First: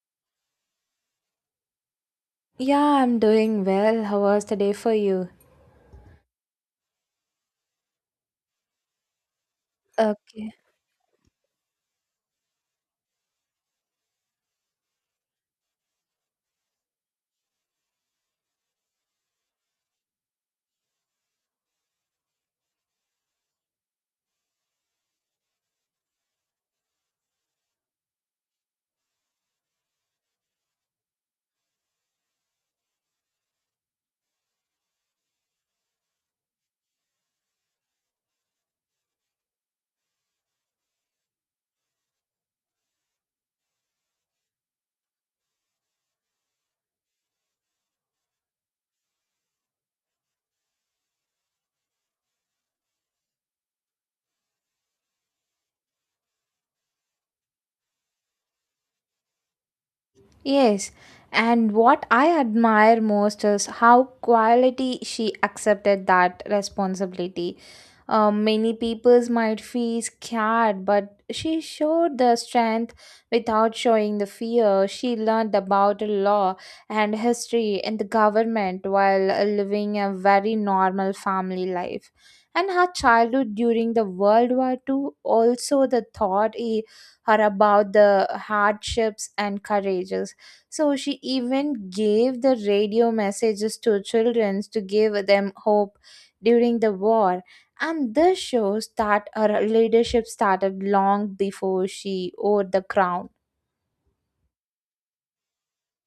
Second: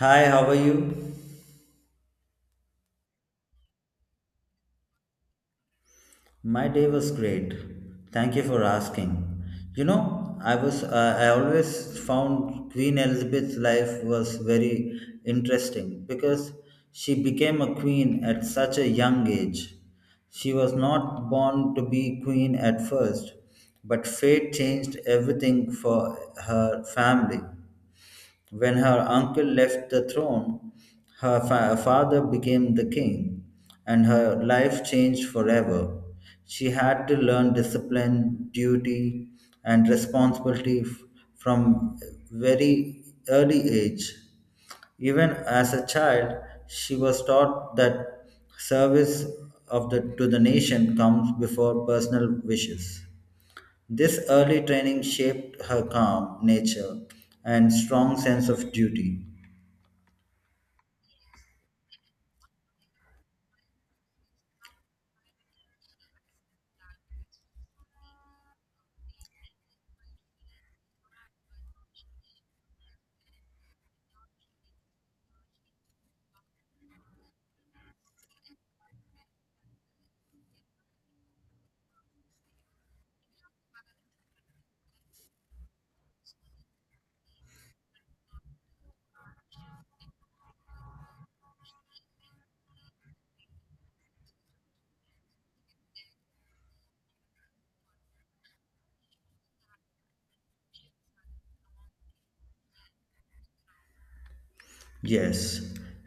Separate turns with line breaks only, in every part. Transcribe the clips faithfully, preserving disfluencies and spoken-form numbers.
Hi, how are you?
Yeah, I'm doing well. How was the day for you?
My day was great. Thank you for asking. You know,
Okay.
I was uh, I always found Queen Elizabeth's life was very interesting because she became a queen at such a young age. She was not born to be queen at first, but fate changed everything for her family. When her uncle left the throne, her fa- father became the king, and her life changed forever. She had to learn discipline, duty, and responsibility f- from very early age. Even as a child, she was taught that service of the, to the nation comes before personal wishes. This early training shaped her calm nature and strong sense of duty.
Yes, and what I admire most is how quality she accepted that responsibility. Uh, many peoples might feel scared, but she showed the strength without showing the fear. She learned about the law and history and the government while uh, living a very normal family life. And her childhood during the World War Two. also the thought eh, her about the hardships and courages, so she even gave the radio messages to children to give them hope during the war. And this shows that her leadership started long before she wore the crown.
Yes,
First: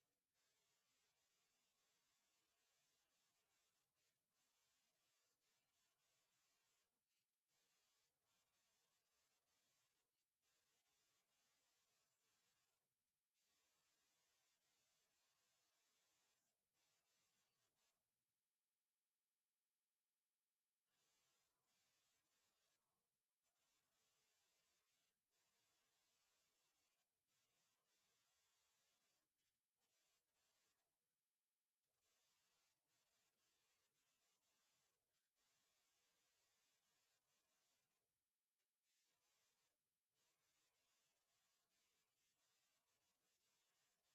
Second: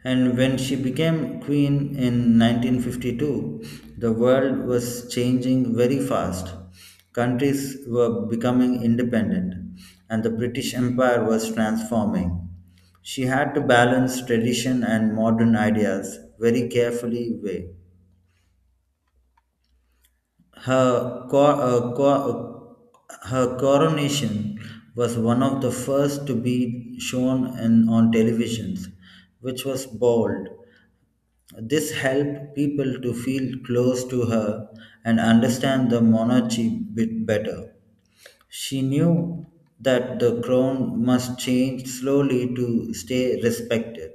and when she became queen in nineteen fifty-two, the world was changing very fast. Countries were becoming independent, and the British Empire was transforming. She had to balance tradition and modern ideas very carefully way. Her, cor uh, co- uh, Her coronation was one of the first to be shown in, on televisions, which was bold. This helped people to feel close to her and understand the monarchy bit better. She knew that the crown must change slowly to stay respected.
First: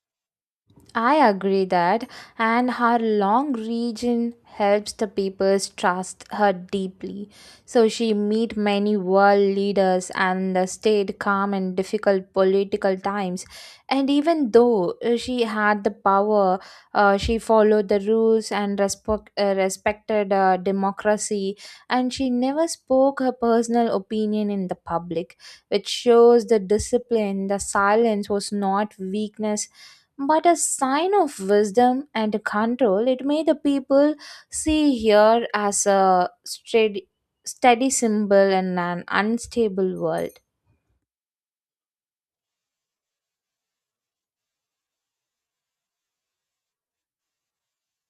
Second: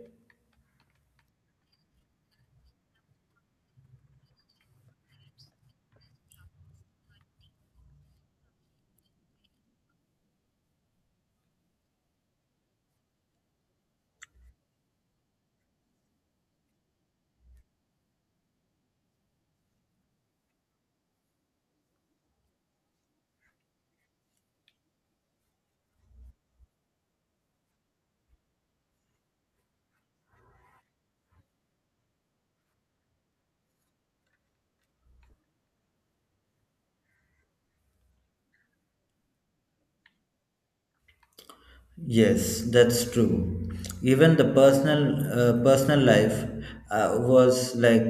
I agree that, and her long region helps the people's trust her deeply. So she meet many world leaders and uh, stayed calm in difficult political times. And even though uh, she had the power, uh, she followed the rules and respect, uh, respected uh, democracy. And she never spoke her personal opinion in the public, which shows the discipline. The silence was not weakness but a sign of wisdom and control. It made the people see here as a steady, steady symbol in an unstable world.
Yes, that's true. Even the personal uh, personal life uh, was like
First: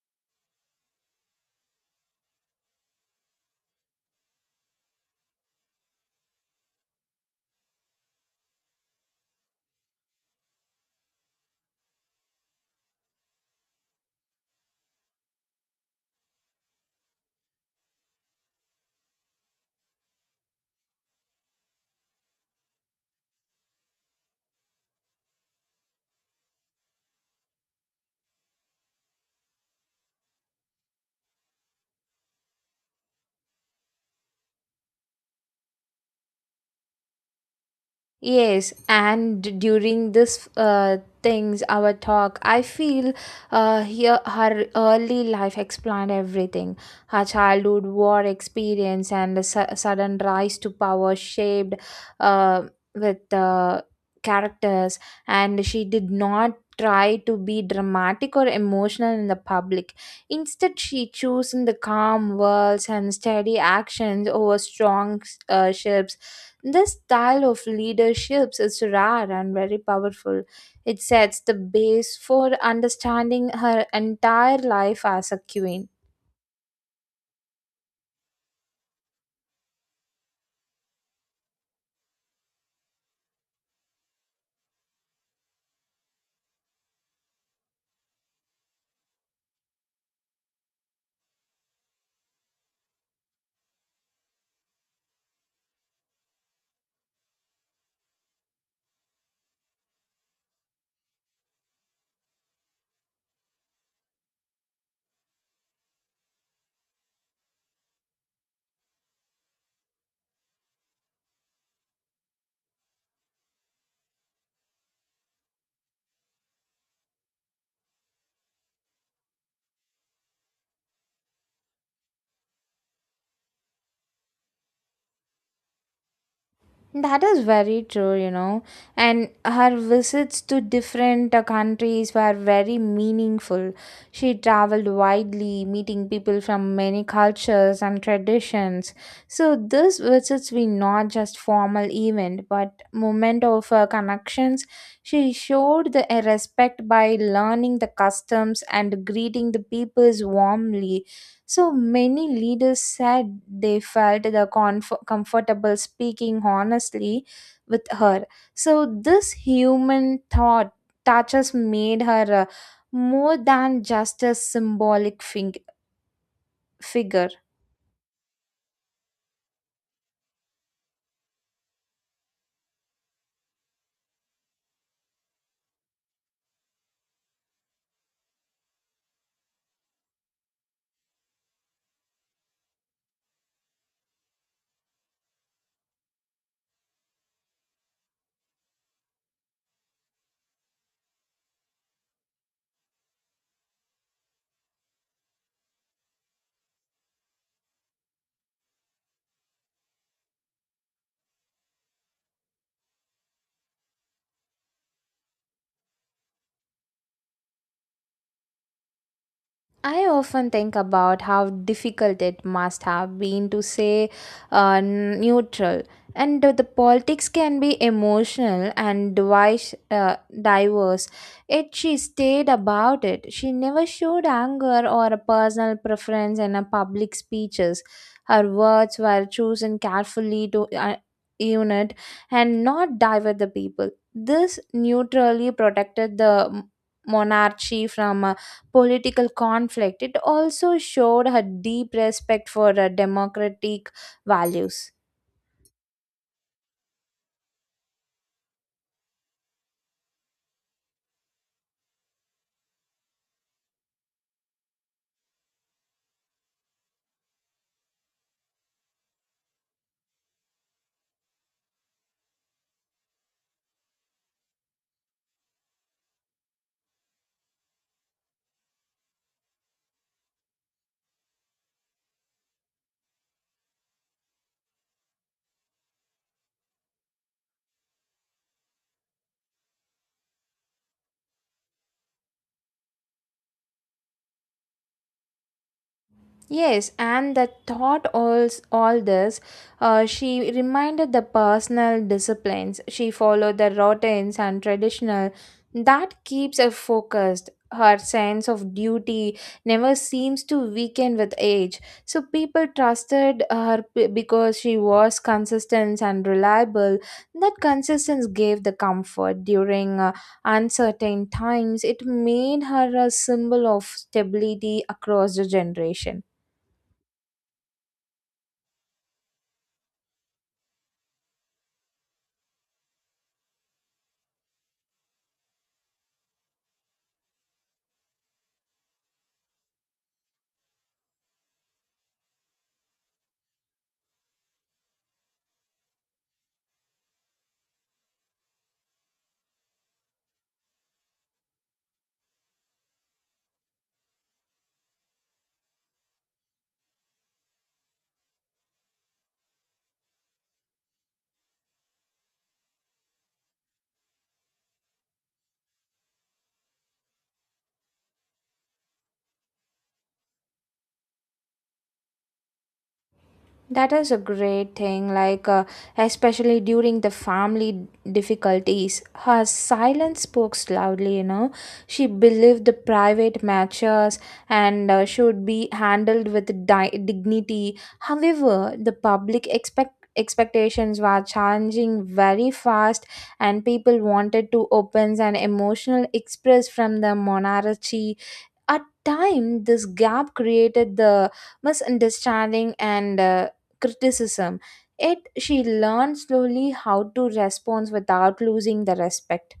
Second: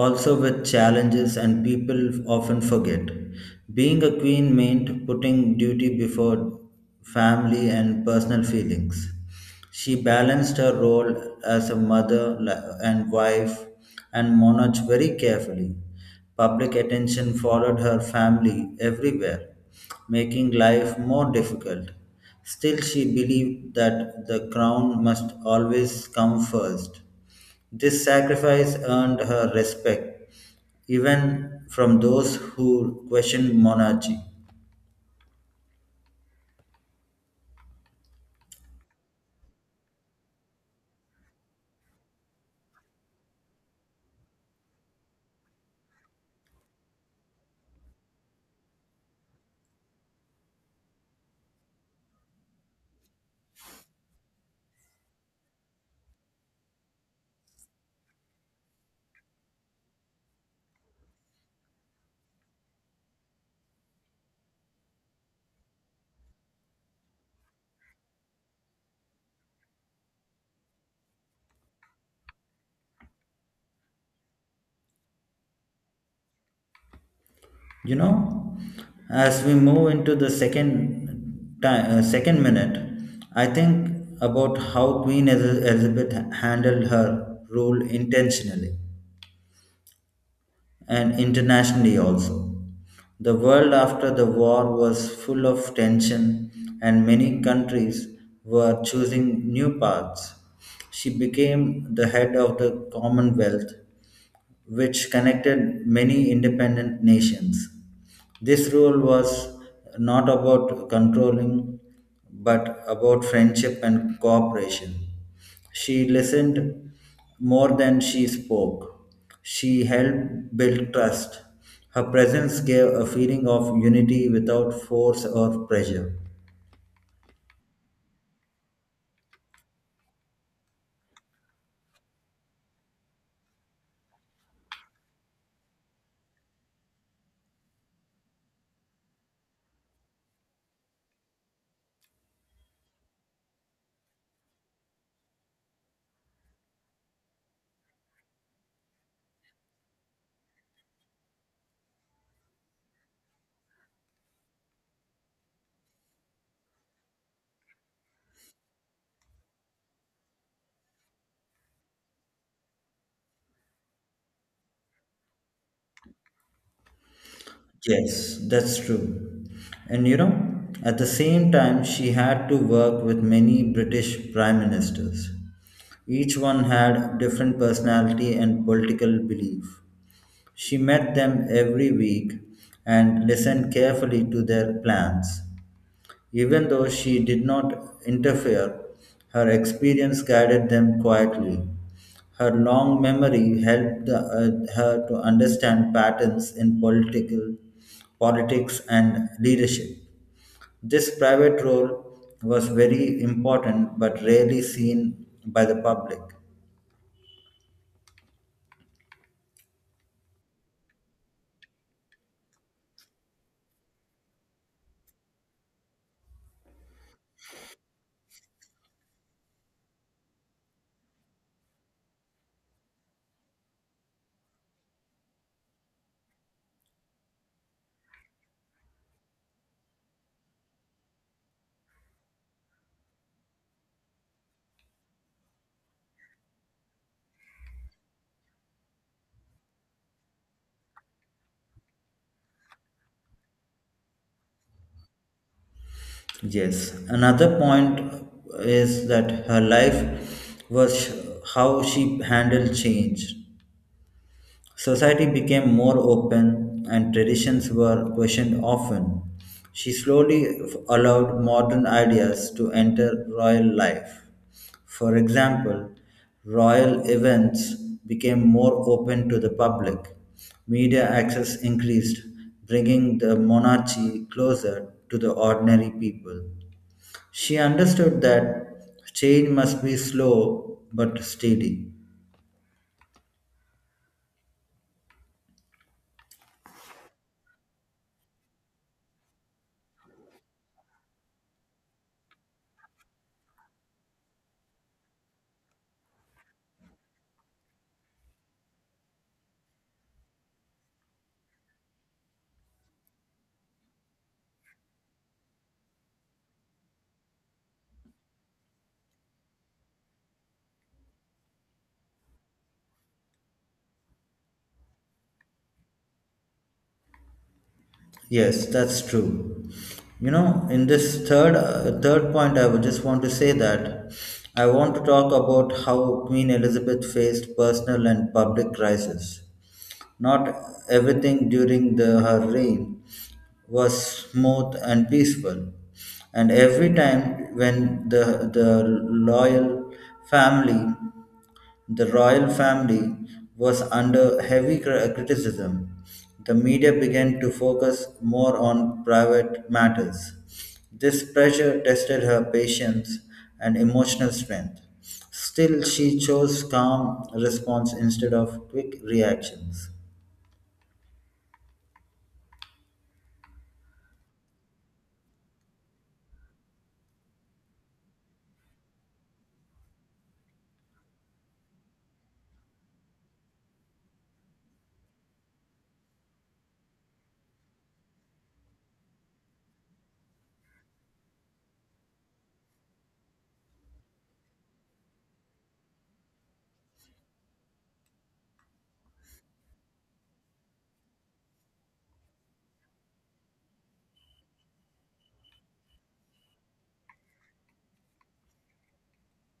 also with challenges and people often forget. Being a queen meant putting duty before family and personal feelings. She balanced her role as a mother li- and wife and monarch very carefully. Public attention followed her family everywhere, making life more difficult. Still, she believed that the crown must always come first. This sacrifice earned her respect, even from those who questioned monarchy.
Yes, and during this uh, things our talk, I feel uh, here her early life explained everything. Her childhood, war experience, and the su- sudden rise to power shaped uh, with uh, characters. And she did not try to be dramatic or emotional in the public. Instead, she chose in the calm words and steady actions over strong uh, ships. This style of leadership is rare and very powerful. It sets the base for understanding her entire life as a queen.
You know, as we move into the second time, uh, second minute, I think about how Queen Eliz- Elizabeth handled her rule intentionally and internationally also. The world after the war was full of tension, and many countries were choosing new paths. She became the head of the Commonwealth, which connected many independent nations. This rule was not about controlling, but about friendship and cooperation. She listened more than she spoke. She helped build trust. Her presence gave a feeling of unity without force or pressure.
That is very true, you know. And her visits to different uh, countries were very meaningful. She traveled widely, meeting people from many cultures and traditions. So these visits were not just formal event, but moment of uh, connections. She showed the uh, respect by learning the customs and greeting the peoples warmly. So many leaders said they felt the comf- comfortable speaking honestly with her. So this human thought touches made her uh, more than just a symbolic fig- figure.
Yes, that's true. And you know, at the same time, she had to work with many British prime ministers. Each one had different personality and political belief. She met them every week and listened carefully to their plans. Even though she did not interfere, her experience guided them quietly. Her long memory helped uh, her to understand patterns in political politics and leadership. This private role was very important but rarely seen by the public.
I often think about how difficult it must have been to say uh, neutral, and the, the politics can be emotional and device, uh, diverse. Yet she stayed about it. She never showed anger or a personal preference in her public speeches. Her words were chosen carefully to uh, unit and not divert the people. This neutrally protected the monarchy from a political conflict. It also showed her deep respect for uh, democratic values.
Yes, another point is that her life was how she handled change. Society became more open and traditions were questioned often. She slowly f- allowed modern ideas to enter royal life. For example, royal events became more open to the public. Media access increased, bringing the monarchy closer to the ordinary people. She understood that change must be slow but steady.
Yes, and the thought all, all this, uh, she reminded the personal disciplines. She followed the routines and traditional. That keeps her focused. Her sense of duty never seems to weaken with age. So people trusted her p- because she was consistent and reliable. That consistency gave the comfort during uh, uncertain times. It made her a symbol of stability across the generation.
Yes, that's true. You know, in this third uh, third point, I would just want to say that I want to talk about how Queen Elizabeth faced personal and public crisis. Not everything during the, her reign was smooth and peaceful, and every time when the the loyal family the royal family was under heavy cri- uh, criticism. The media began to focus more on private matters. This pressure tested her patience and emotional strength. Still, she chose calm response instead of quick reactions.
That is a great thing, like, uh, especially during the family difficulties. Her silence spoke loudly, you know. She believed the private matters and uh, should be handled with di- dignity. However, the public expect expectations were changing very fast, and people wanted to opens an emotional express from the monarchy at time. This gap created the misunderstanding and uh, criticism. Yet she learned slowly how to respond without losing the respect.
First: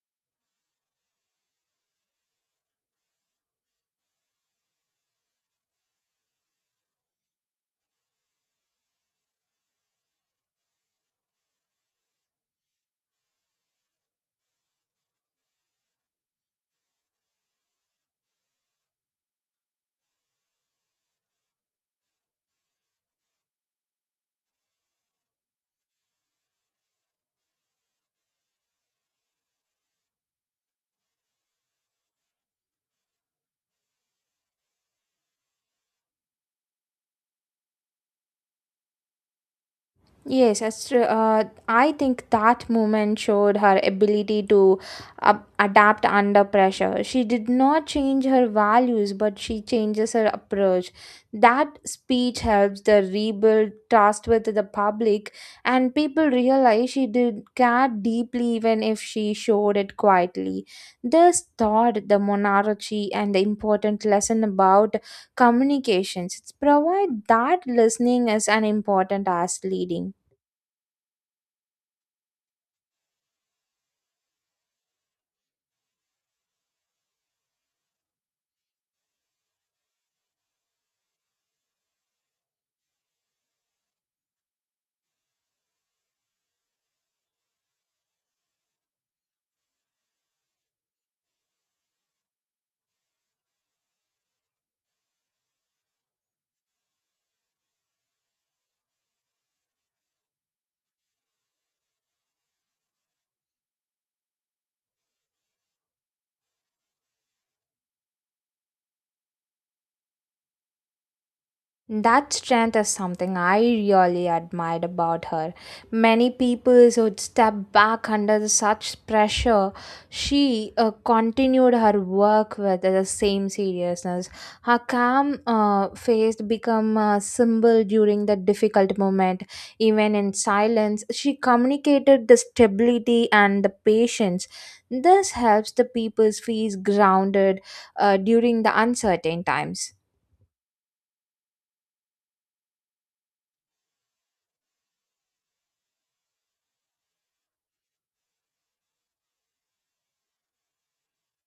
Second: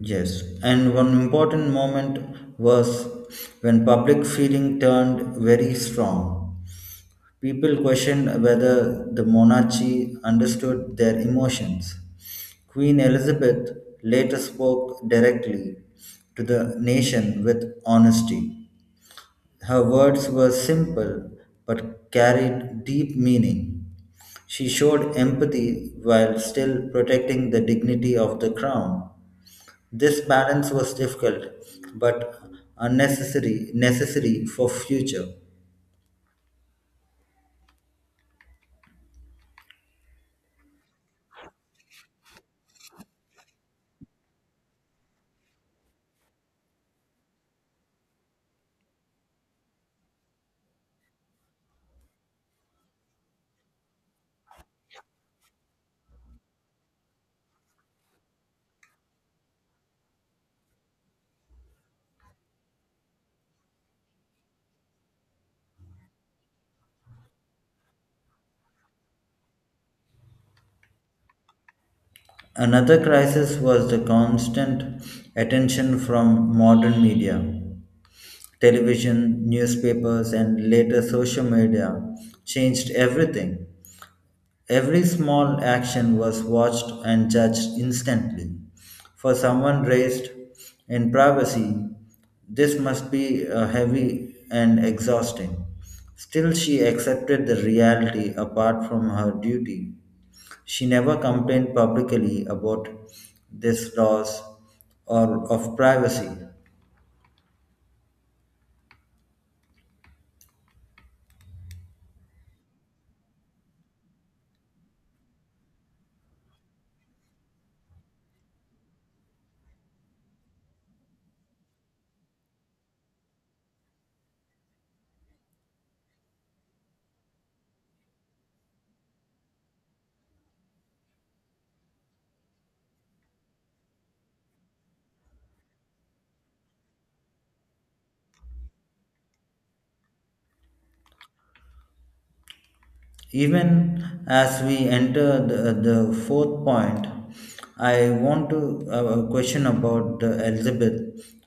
Yes, and one important moment was when public feeling turned very strong. People questioned whether the monarchy understood their emotions. Queen Elizabeth later spoke directly to the nation with honesty. Her words were simple but carried deep meaning. She showed empathy while still protecting the dignity of the crown. This balance was difficult but unnecessary necessary for future.
Yes, that's true. Uh, I think that moment showed her ability to uh, adapt under pressure. She did not change her values, but she changes her approach. That speech helps the rebuild trust with the public, and people realize she did care deeply, even if she showed it quietly. This taught the monarchy and the important lesson about communications. It's provide that listening is an important as leading.
Another crisis was the constant attention from modern media. Television, newspapers, and later social media changed everything. Every small action was watched and judged instantly. For someone raised in privacy, this must be uh, heavy and exhausting. Still, she accepted the reality apart from her duty. She never complained publicly about this loss or of privacy.
That strength is something I really admired about her. Many people would step back under such pressure. She uh, continued her work with the same seriousness. Her calm uh, face became a symbol during the difficult moment. Even in silence, she communicated the stability and the patience. This helps the people feel grounded uh, during the uncertain times.
Even as we enter the, the fourth point, I want to uh, uh, question about the Elizabeth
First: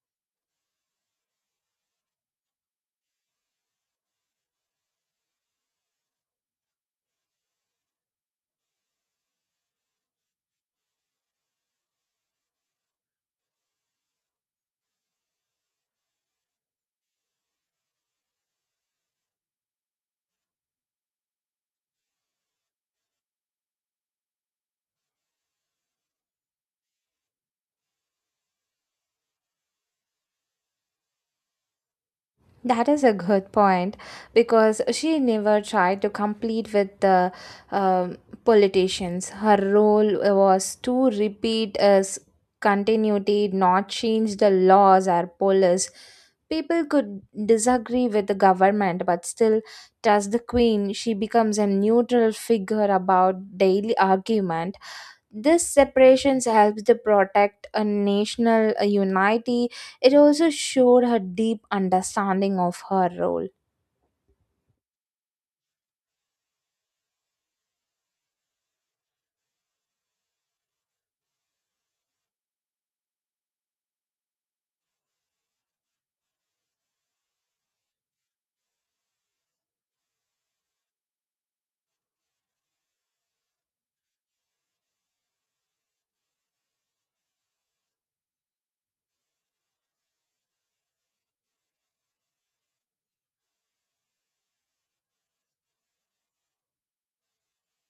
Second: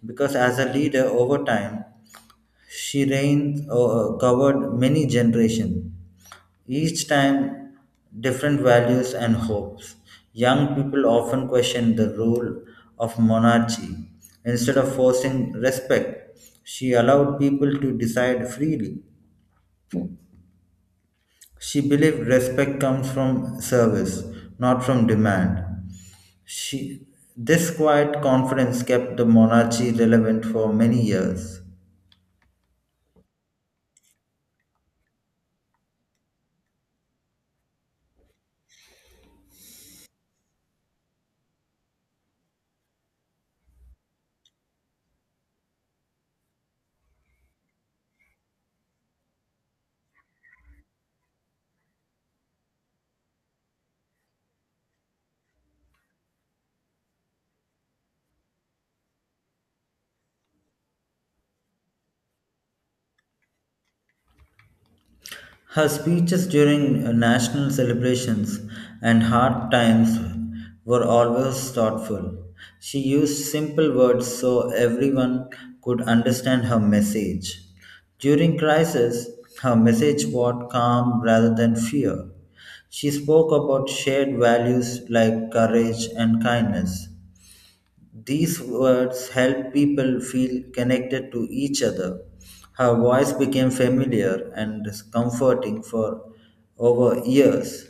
because as a leader over time, she reigned uh, uh, covered many generations, each time different values and hopes. Young people often question the role of monarchy. Instead of forcing respect, she allowed people to decide freely. She believed respect comes from service, not from demand. She, this quiet confidence kept the monarchy relevant for many years.
That is a good point because she never tried to compete with the um, politicians. Her role was to repeat as continuity, not change the laws or policies. People could disagree with the government, but still, as the queen, she becomes a neutral figure about daily argument. This separations helps to protect a national uh, unity. It also showed her deep understanding of her role.
Her speeches during uh, national celebrations and hard times were always thoughtful. She used simple words so everyone could understand her message. During crisis, her message brought calm rather than fear. She spoke about shared values like courage and kindness. These words helped people feel connected to each other. Her voice became familiar and comforting for over years.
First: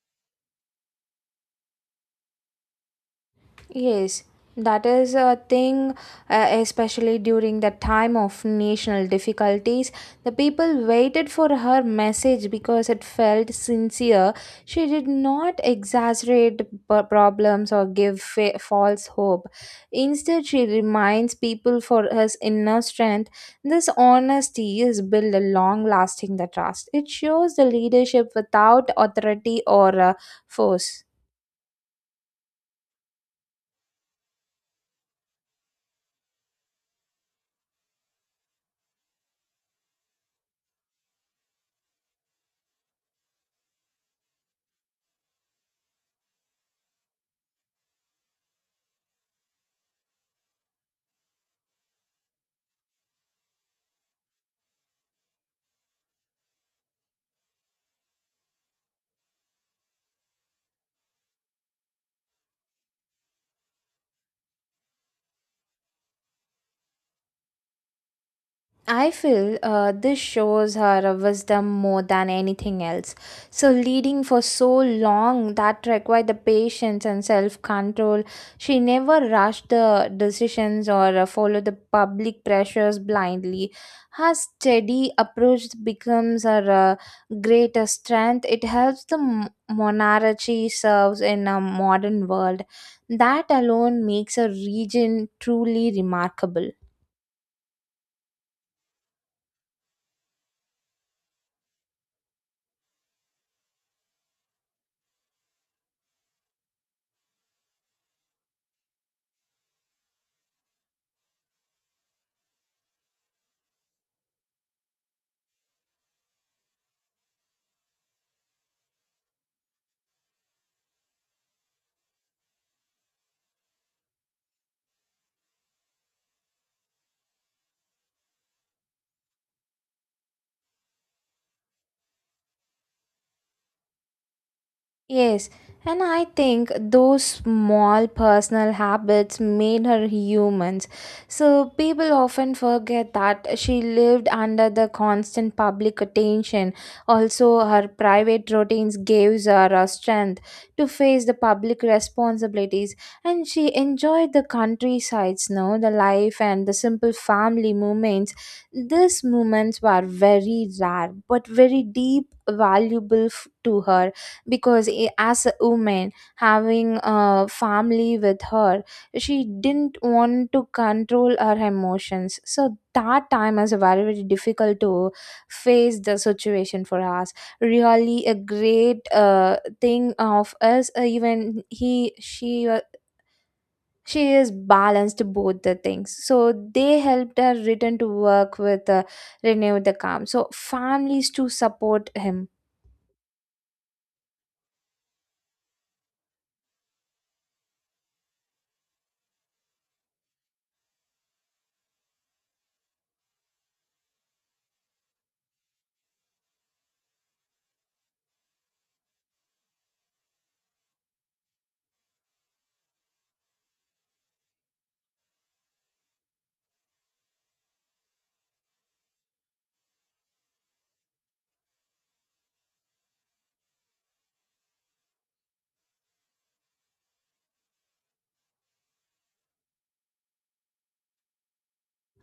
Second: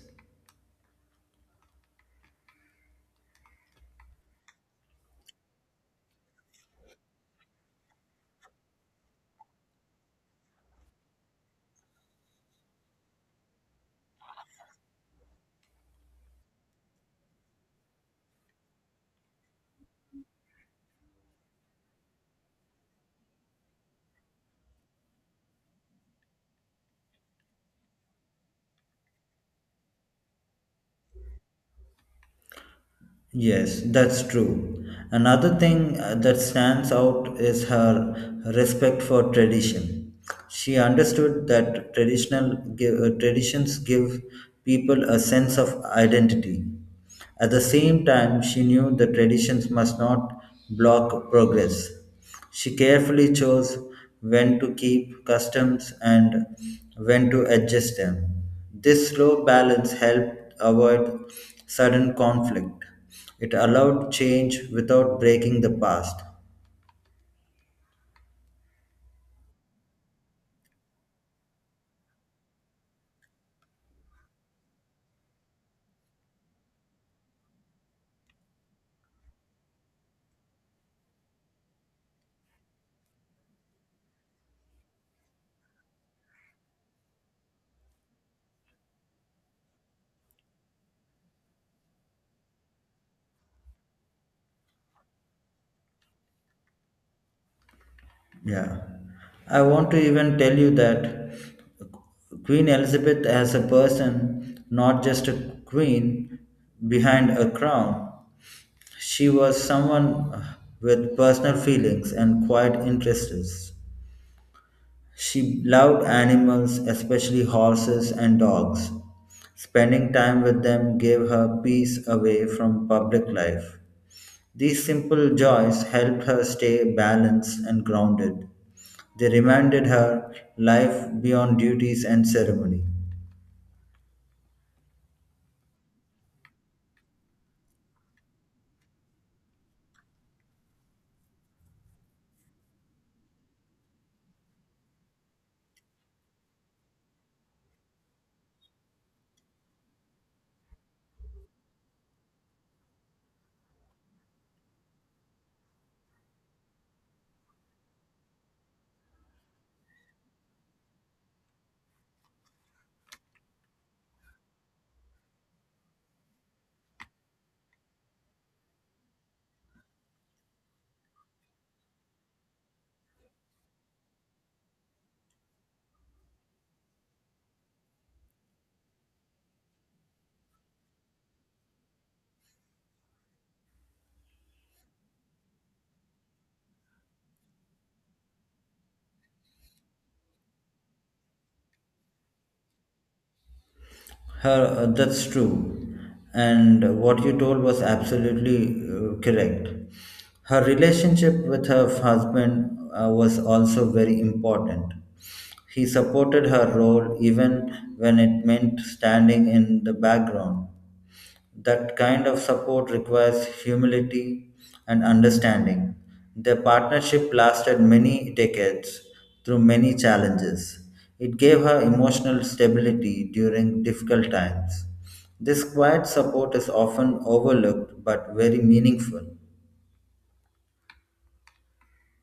Yes, that is a thing, uh, especially during the time of national difficulties. The people waited for her message because it felt sincere. She did not exaggerate p- problems or give fa- false hope. Instead, she reminds people for his inner strength. This honesty has built a long lasting the trust. It shows the leadership without authority or uh, force.
Yes, that's true. Another thing uh, that stands out is her respect for tradition. She understood that traditional give, uh, traditions give people a sense of identity. At the same time, she knew the traditions must not block progress. She carefully chose when to keep customs and when to adjust them. This slow balance helped avoid sudden conflict. It allowed change without breaking the past.
I feel uh, this shows her a wisdom more than anything else. So, leading for so long that required the patience and self control. She never rushed the decisions or uh, followed the public pressures blindly. Her steady approach becomes her uh, greatest strength. It helps the m- monarchy serves in a modern world. That alone makes a region truly remarkable.
Yeah. I want to even tell you that Queen Elizabeth, as a person, not just a queen behind a crown, she was someone with personal feelings and quiet interests. She loved animals, especially horses and dogs. Spending time with them gave her peace away from public life. These simple joys helped her stay balanced and grounded. They reminded her life beyond duties and ceremony.
Yes, and I think those small personal habits made her humans. So people often forget that she lived under the constant public attention. Also, her private routines gave her a strength to face the public responsibilities, and she enjoyed the countrysides, no, the life and the simple family moments. These moments were very rare but very deep, valuable f- to her, because i- as a woman having a family with her, she didn't want to control her emotions. So that time was very very difficult to face the situation for us. Really a great uh, thing of us, uh, even he she wa- she is balanced both the things, so they helped her return to work with uh, renew the calm, so families to support him.
Her, uh, that's true. And what you told was absolutely uh, correct. Her relationship with her husband uh, was also very important. He supported her role even when it meant standing in the background. That kind of support requires humility and understanding. Their partnership lasted many decades through many challenges. It gave her emotional stability during difficult times. This quiet support is often overlooked but very meaningful.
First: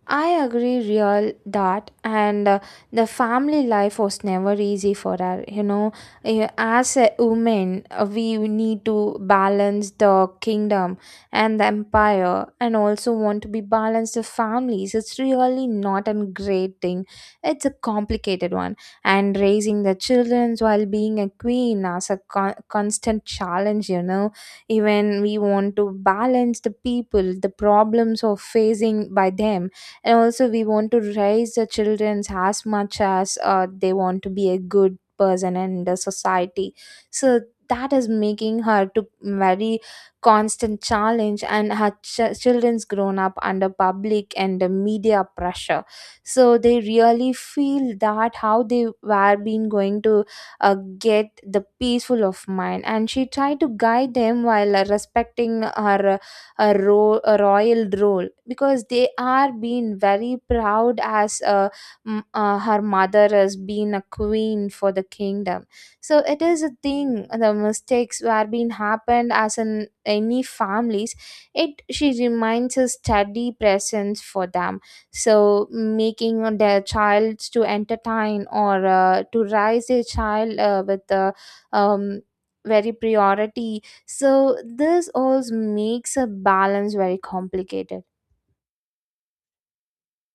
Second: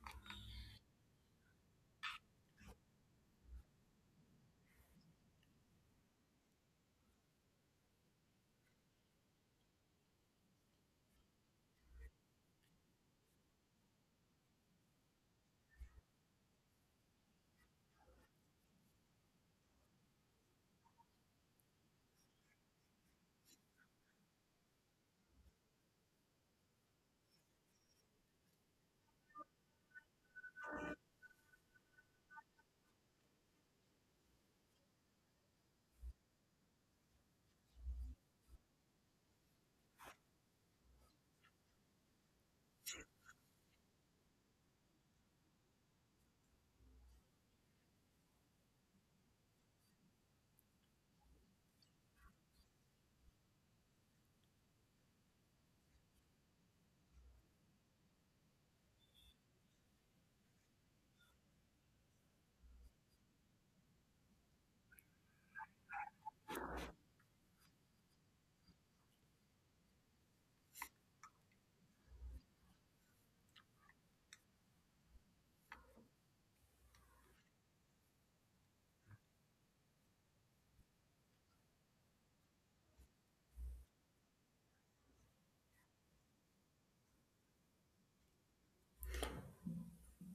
I agree real that, and uh, the family life was never easy for her, you know. Eh, as a woman, uh, we need to balance the kingdom and the empire, and also want to be balanced the families. It's really not a great thing, it's a complicated one. And raising the children while being a queen as a con- constant challenge, you know. Even we want to balance the people, the problems of facing by them, and also we want to raise the childrens as much as uh, they want to be a good person in the society. So that is making her to very constant challenge, and her ch- children's grown up under public and the media pressure. So they really feel that how they were being going to uh, get the peaceful of mind, and she tried to guide them while uh, respecting her a, ro- a royal role, because they are being very proud as uh, m- uh, her mother has been a queen for the kingdom. So it is a thing the mistakes were being happened as in any families. It she reminds a steady presence for them, so making their child to entertain or uh, to raise their child uh, with the um, very priority. So this also makes a balance very complicated.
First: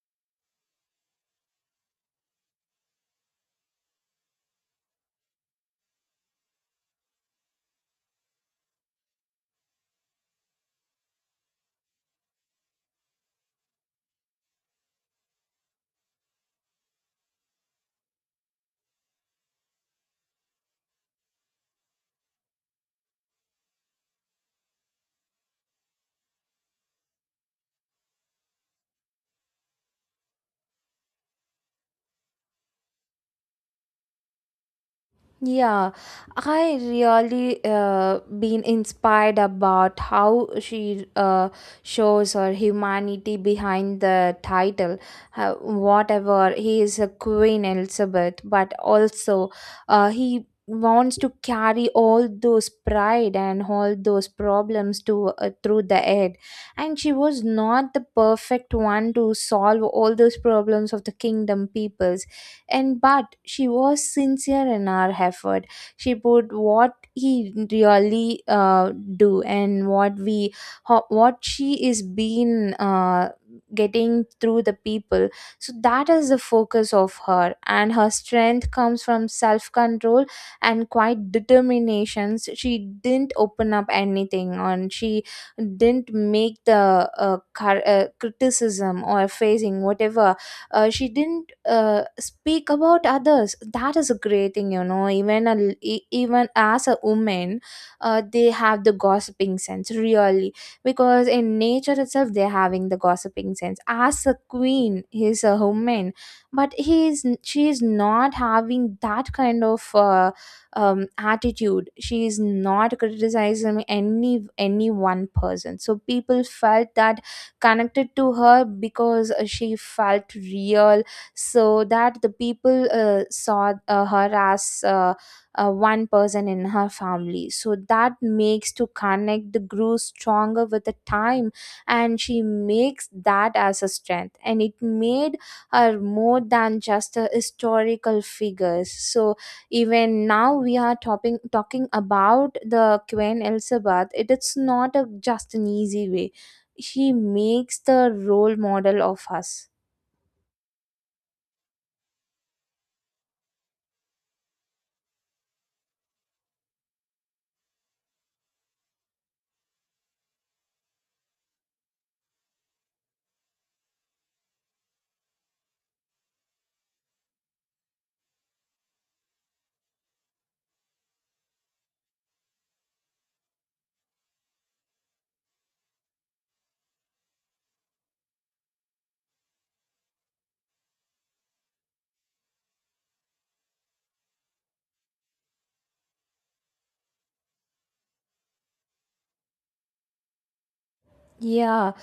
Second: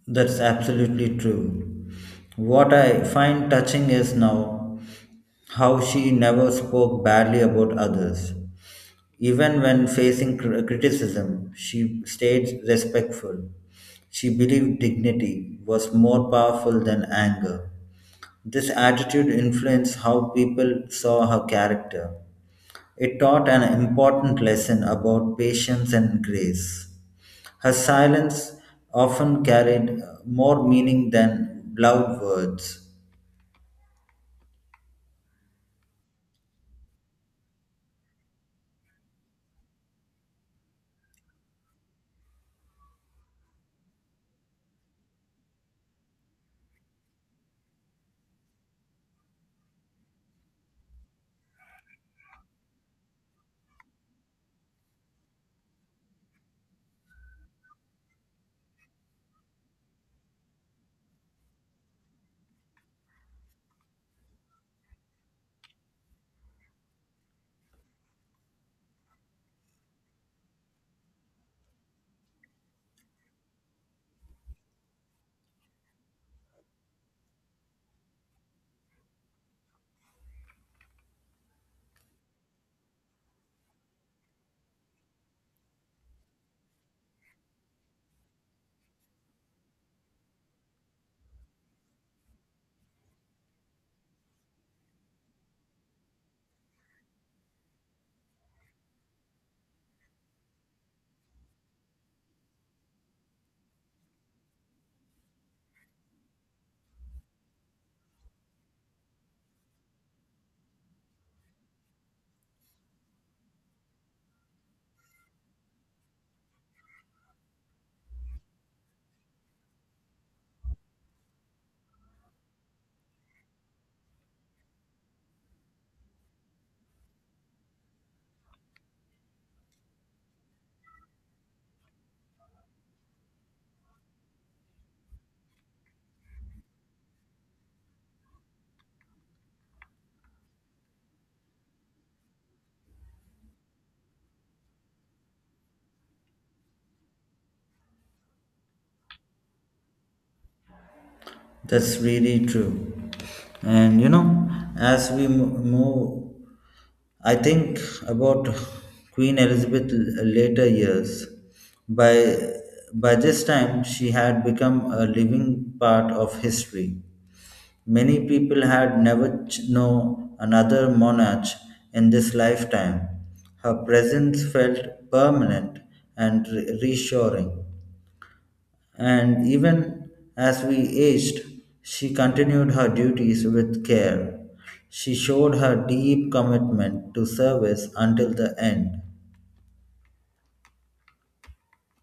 That's absolutely true. What I find touching is now how she never spoke badly about others. Even when facing cr- criticism, she stayed respectful. She believed dignity was more powerful than anger. This attitude influenced how people saw her character. It taught an important lesson about patience and grace. Her silence often carried more meaning than loud words.
Yeah, I really uh, been inspired about how she uh, shows her humanity behind the title. Uh, whatever he is a Queen Elizabeth, but also uh, he wants to carry all those pride and all those problems to uh, through the head, and she was not the perfect one to solve all those problems of the kingdom people, and but she was sincere in her effort. She put what he really uh, do, and what we ho- what she is been uh, getting through the people. So that is the focus of her, and her strength comes from self control and quite determinations. She didn't open up anything, and she didn't make the uh, car- uh, criticism or facing whatever, uh, she didn't uh, speak about others. That is a great thing, you know. Even a, l- e- even as a woman, uh, they have the gossiping sense really, because in nature itself they're having the gossiping sense. As a queen, he's a woman, but he is she is not having that kind of uh, um, attitude. She is not criticizing any any one person, so people felt that connected to her, because uh, she felt real. So that the people uh, saw uh, her as uh, uh, one person in her family. So that makes to connect the grew stronger with the time, and she makes that as a strength, and it made her more than just a historical figures. So even now we are talking talking about the Queen Elizabeth, it is not a, just an easy way. She makes the role model of us.
That's really true. And you know, as we mo- move, I think about Queen Elizabeth l- later years. By by this time, she had become a living part of history. Many people had never ch- known another monarch in this lifetime. Her presence felt permanent and re- reassuring, and even as we aged, she continued her duties with care. She showed her deep commitment to service until the end.
Yeah,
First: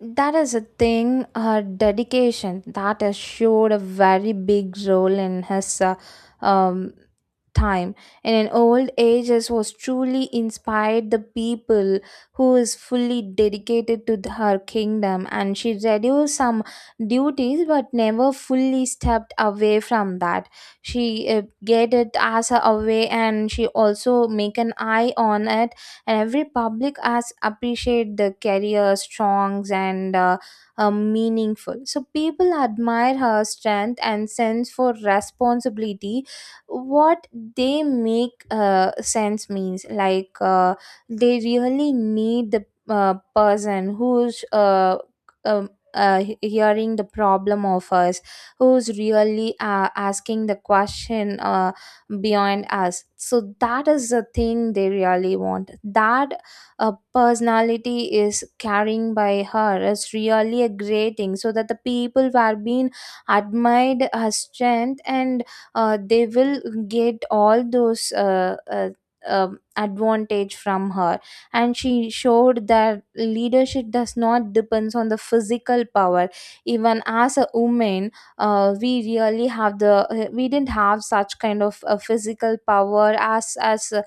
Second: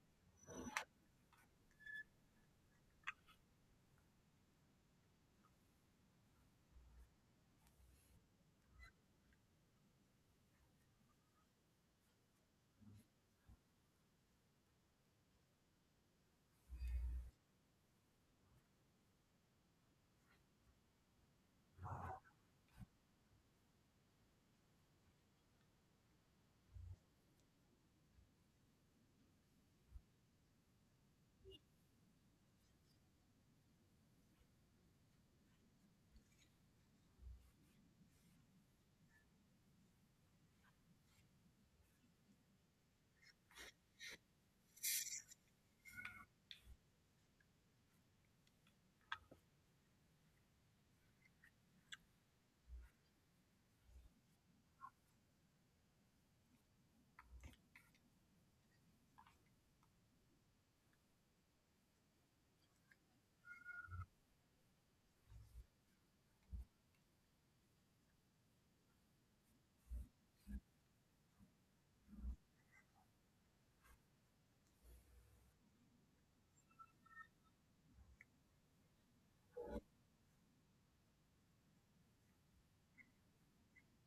that is a thing. Her dedication that has showed a very big role in his uh, um, time and in old age as was truly inspired the people who is fully dedicated to the- her kingdom, and she reduced some duties but never fully stepped away from that. She uh, get it as a away, and she also make an eye on it. And every public as appreciate the career strongs and uh, uh, meaningful, so people admire her strength and sense for responsibility. What they make uh, sense means like, uh, they really need the uh, person who's uh, um, uh, he- hearing the problem of us, who's really uh, asking the question uh, beyond us. So that is the thing they really want, that uh, personality is carrying by her is really a great thing, so that the people were being admired her strength, and uh, they will get all those uh, uh, um, advantage from her. And she showed that leadership does not depends on the physical power. Even as a woman, uh, we really have the we didn't have such kind of uh, physical power as as uh,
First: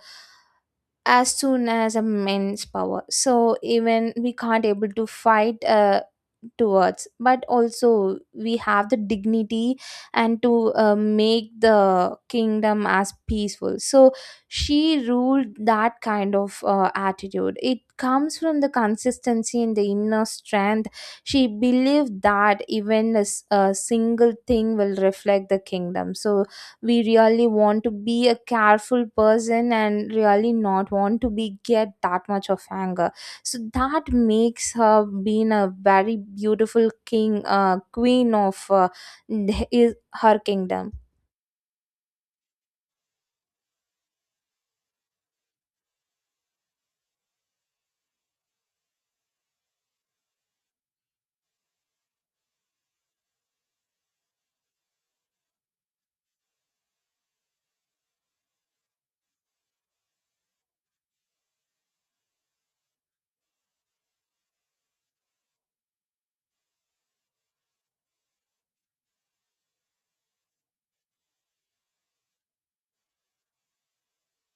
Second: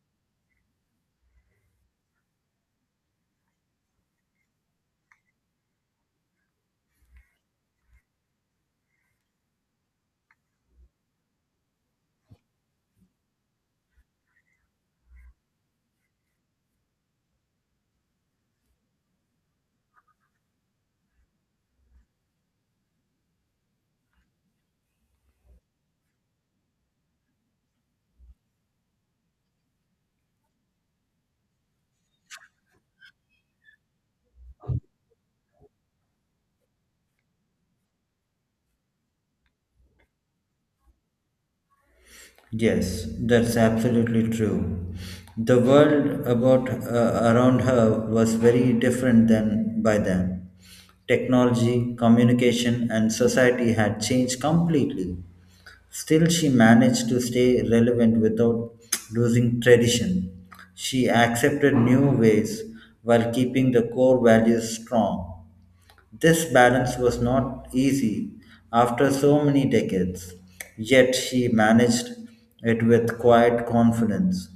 as soon as a men's power, so even we can't able to fight uh, towards, but also we have the dignity and to uh, make the kingdom as peaceful. So she ruled that kind of uh, attitude. It comes from the consistency and the inner strength. She believed that even a, s- a single thing will reflect the kingdom, so we really want to be a careful person and really not want to be get that much of anger. So that makes her being a very beautiful king uh, queen of uh, his, her kingdom.
Yes, that's absolutely true. The world about uh, around her was very different than by then. Technology, communication, and society had changed completely. Still, she managed to stay relevant without losing tradition. She accepted new ways while keeping the core values strong. This balance was not easy after so many decades, yet, she managed it with quiet confidence.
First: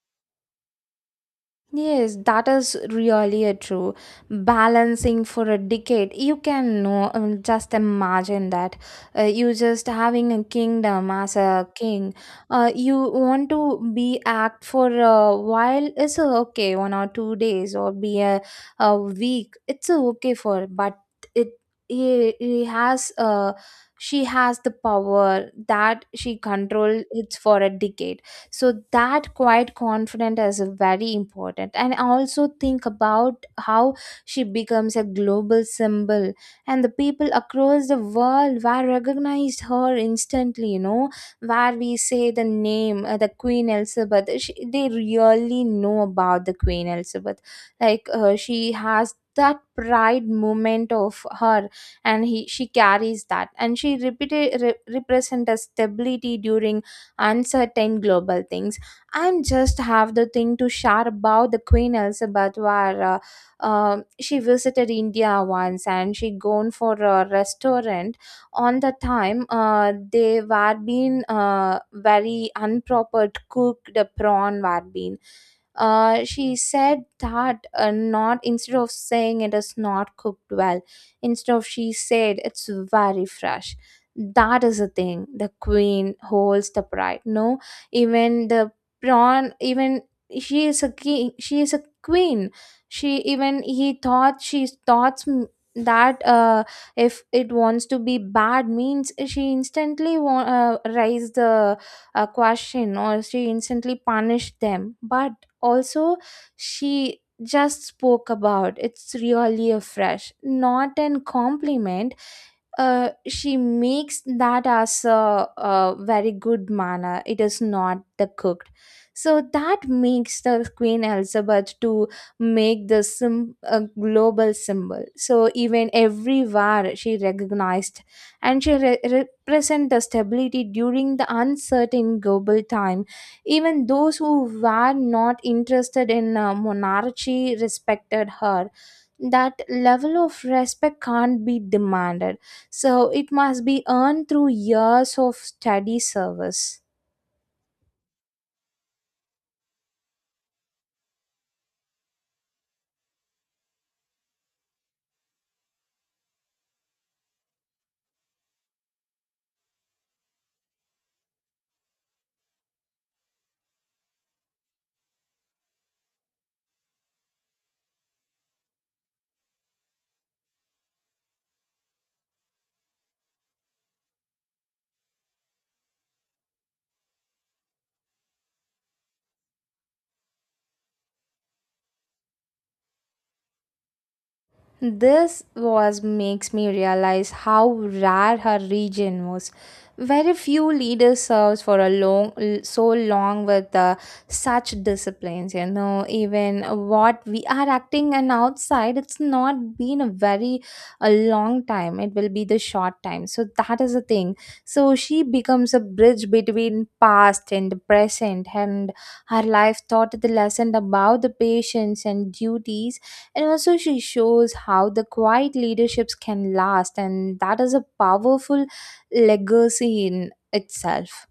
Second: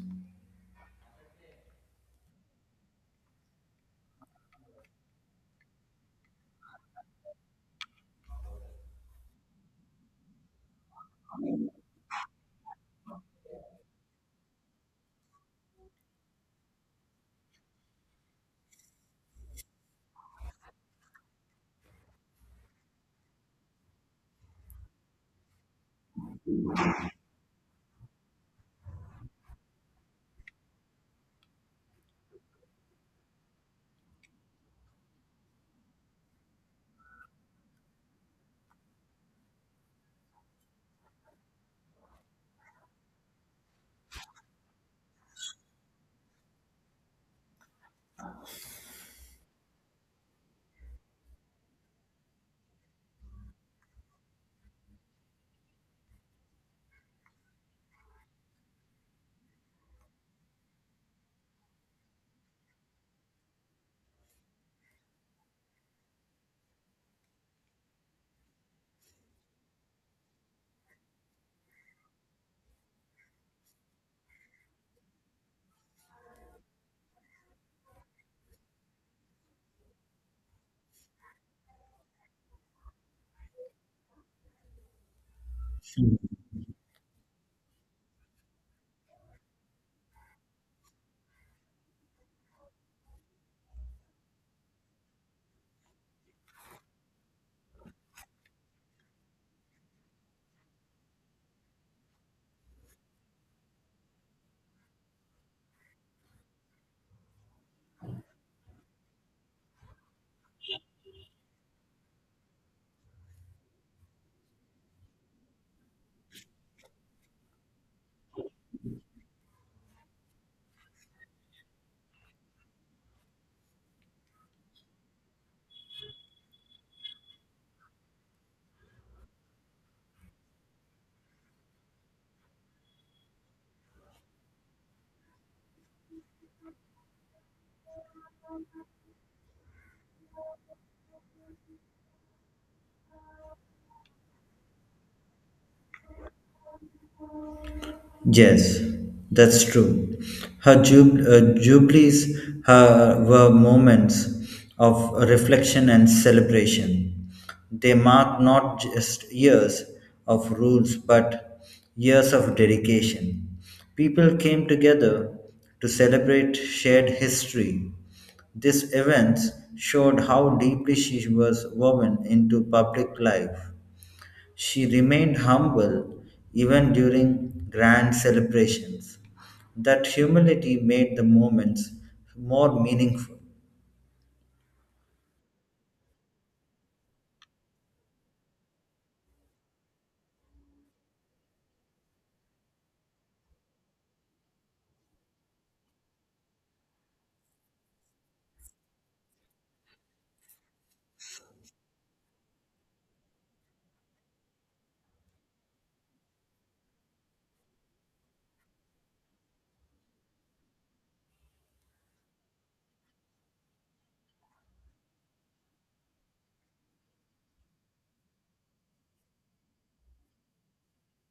Yes, that is really a true balancing for a decade. You can know, um, just imagine that, uh, you just having a kingdom as a king. Uh, you want to be act for a while. It's uh, okay, one or two days or be a, a week. It's uh, okay for, but it he, he has uh, she has the power that she control. It's for a decade, so that quiet confidence is very important. And also think about how she becomes a global symbol, and the people across the world were recognized her instantly, you know, where we say the name, uh, the Queen Elizabeth, she, they really know about the Queen Elizabeth. Like, uh, she has that pride moment of her, and he she carries that, and she repeated re- represent a stability during uncertain global things. I'm just have the thing to share about the Queen Elizabeth, where uh, uh, she visited India once and she gone for a restaurant. On the time, uh, they were being, uh, very unproper cooked prawn were being, uh, she said that, uh, not instead of saying it is not cooked well, instead of she said it's very fresh. That is the thing, the queen holds the pride, no? Even the prawn, even she is a king she is a queen. She even he thought she thought, m- that uh, if it wants to be bad means, she instantly wa- uh, raise the uh, question or she instantly punished them, but also she just spoke about it's really a fresh, not an compliment. uh, she makes that as a, a very good manner. It is not the cooked. So that makes the Queen Elizabeth to make the sim- a global symbol. So even everywhere she recognized, and she re- represent the stability during the uncertain global time. Even those who were not interested in uh, monarchy respected her. That level of respect can't be demanded, so it must be earned through years of steady service.
Yes, that's true. Her jub- uh, jubilees her, were moments of reflection and celebration. They marked not just years of rules but years of dedication. People came together to celebrate shared history. These events showed how deeply she was woven into public life. She remained humble even during grand celebrations. That humility made the moments more meaningful.
This was makes me realize how rare her region was. Very few leaders served for a long, so long with uh, such disciplines. You know, even what we are acting and outside, it's not been a very a long time. It will be the short time. So that is the thing. So she becomes a bridge between past and present, and her life taught the lesson about the patience and duties. And also, she shows how the quiet leaderships can last, and that is a powerful legacy in itself.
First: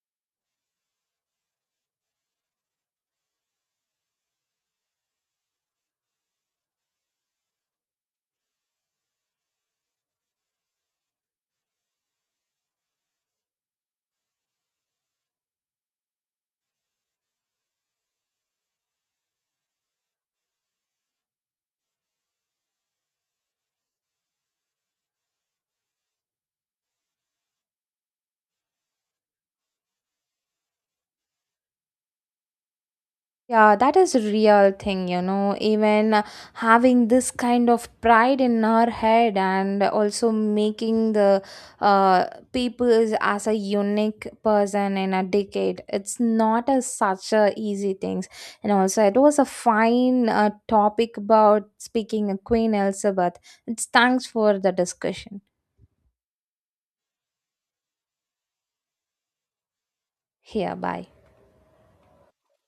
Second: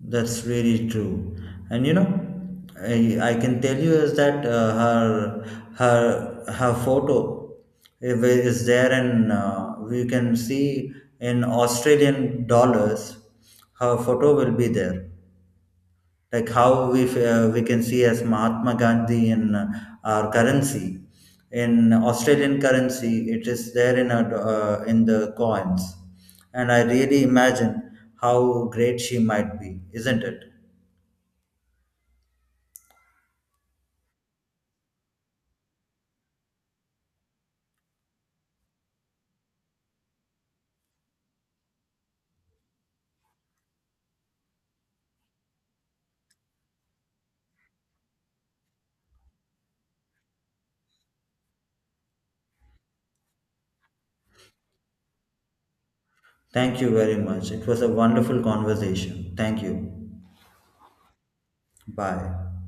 That's really true. And you know, I, I can tell you is that uh, her her her photo is is there, and uh, we can see in Australian dollars her photo will be there, like how we uh, we can see as Mahatma Gandhi in uh, our currency, in Australian currency, it is there in our, uh, in the coins, and I really imagine how great she might be, isn't it?
Yeah, that is a real thing, you know. Even uh, having this kind of pride in our head, and also making the uh, people as a unique person in a decade, it's not a, such a easy things. And also, it was a fine uh, topic about speaking of Queen Elizabeth. It's thanks for the discussion.
Thank you very much. It was a wonderful conversation. Thank you.
Here, bye.
Bye.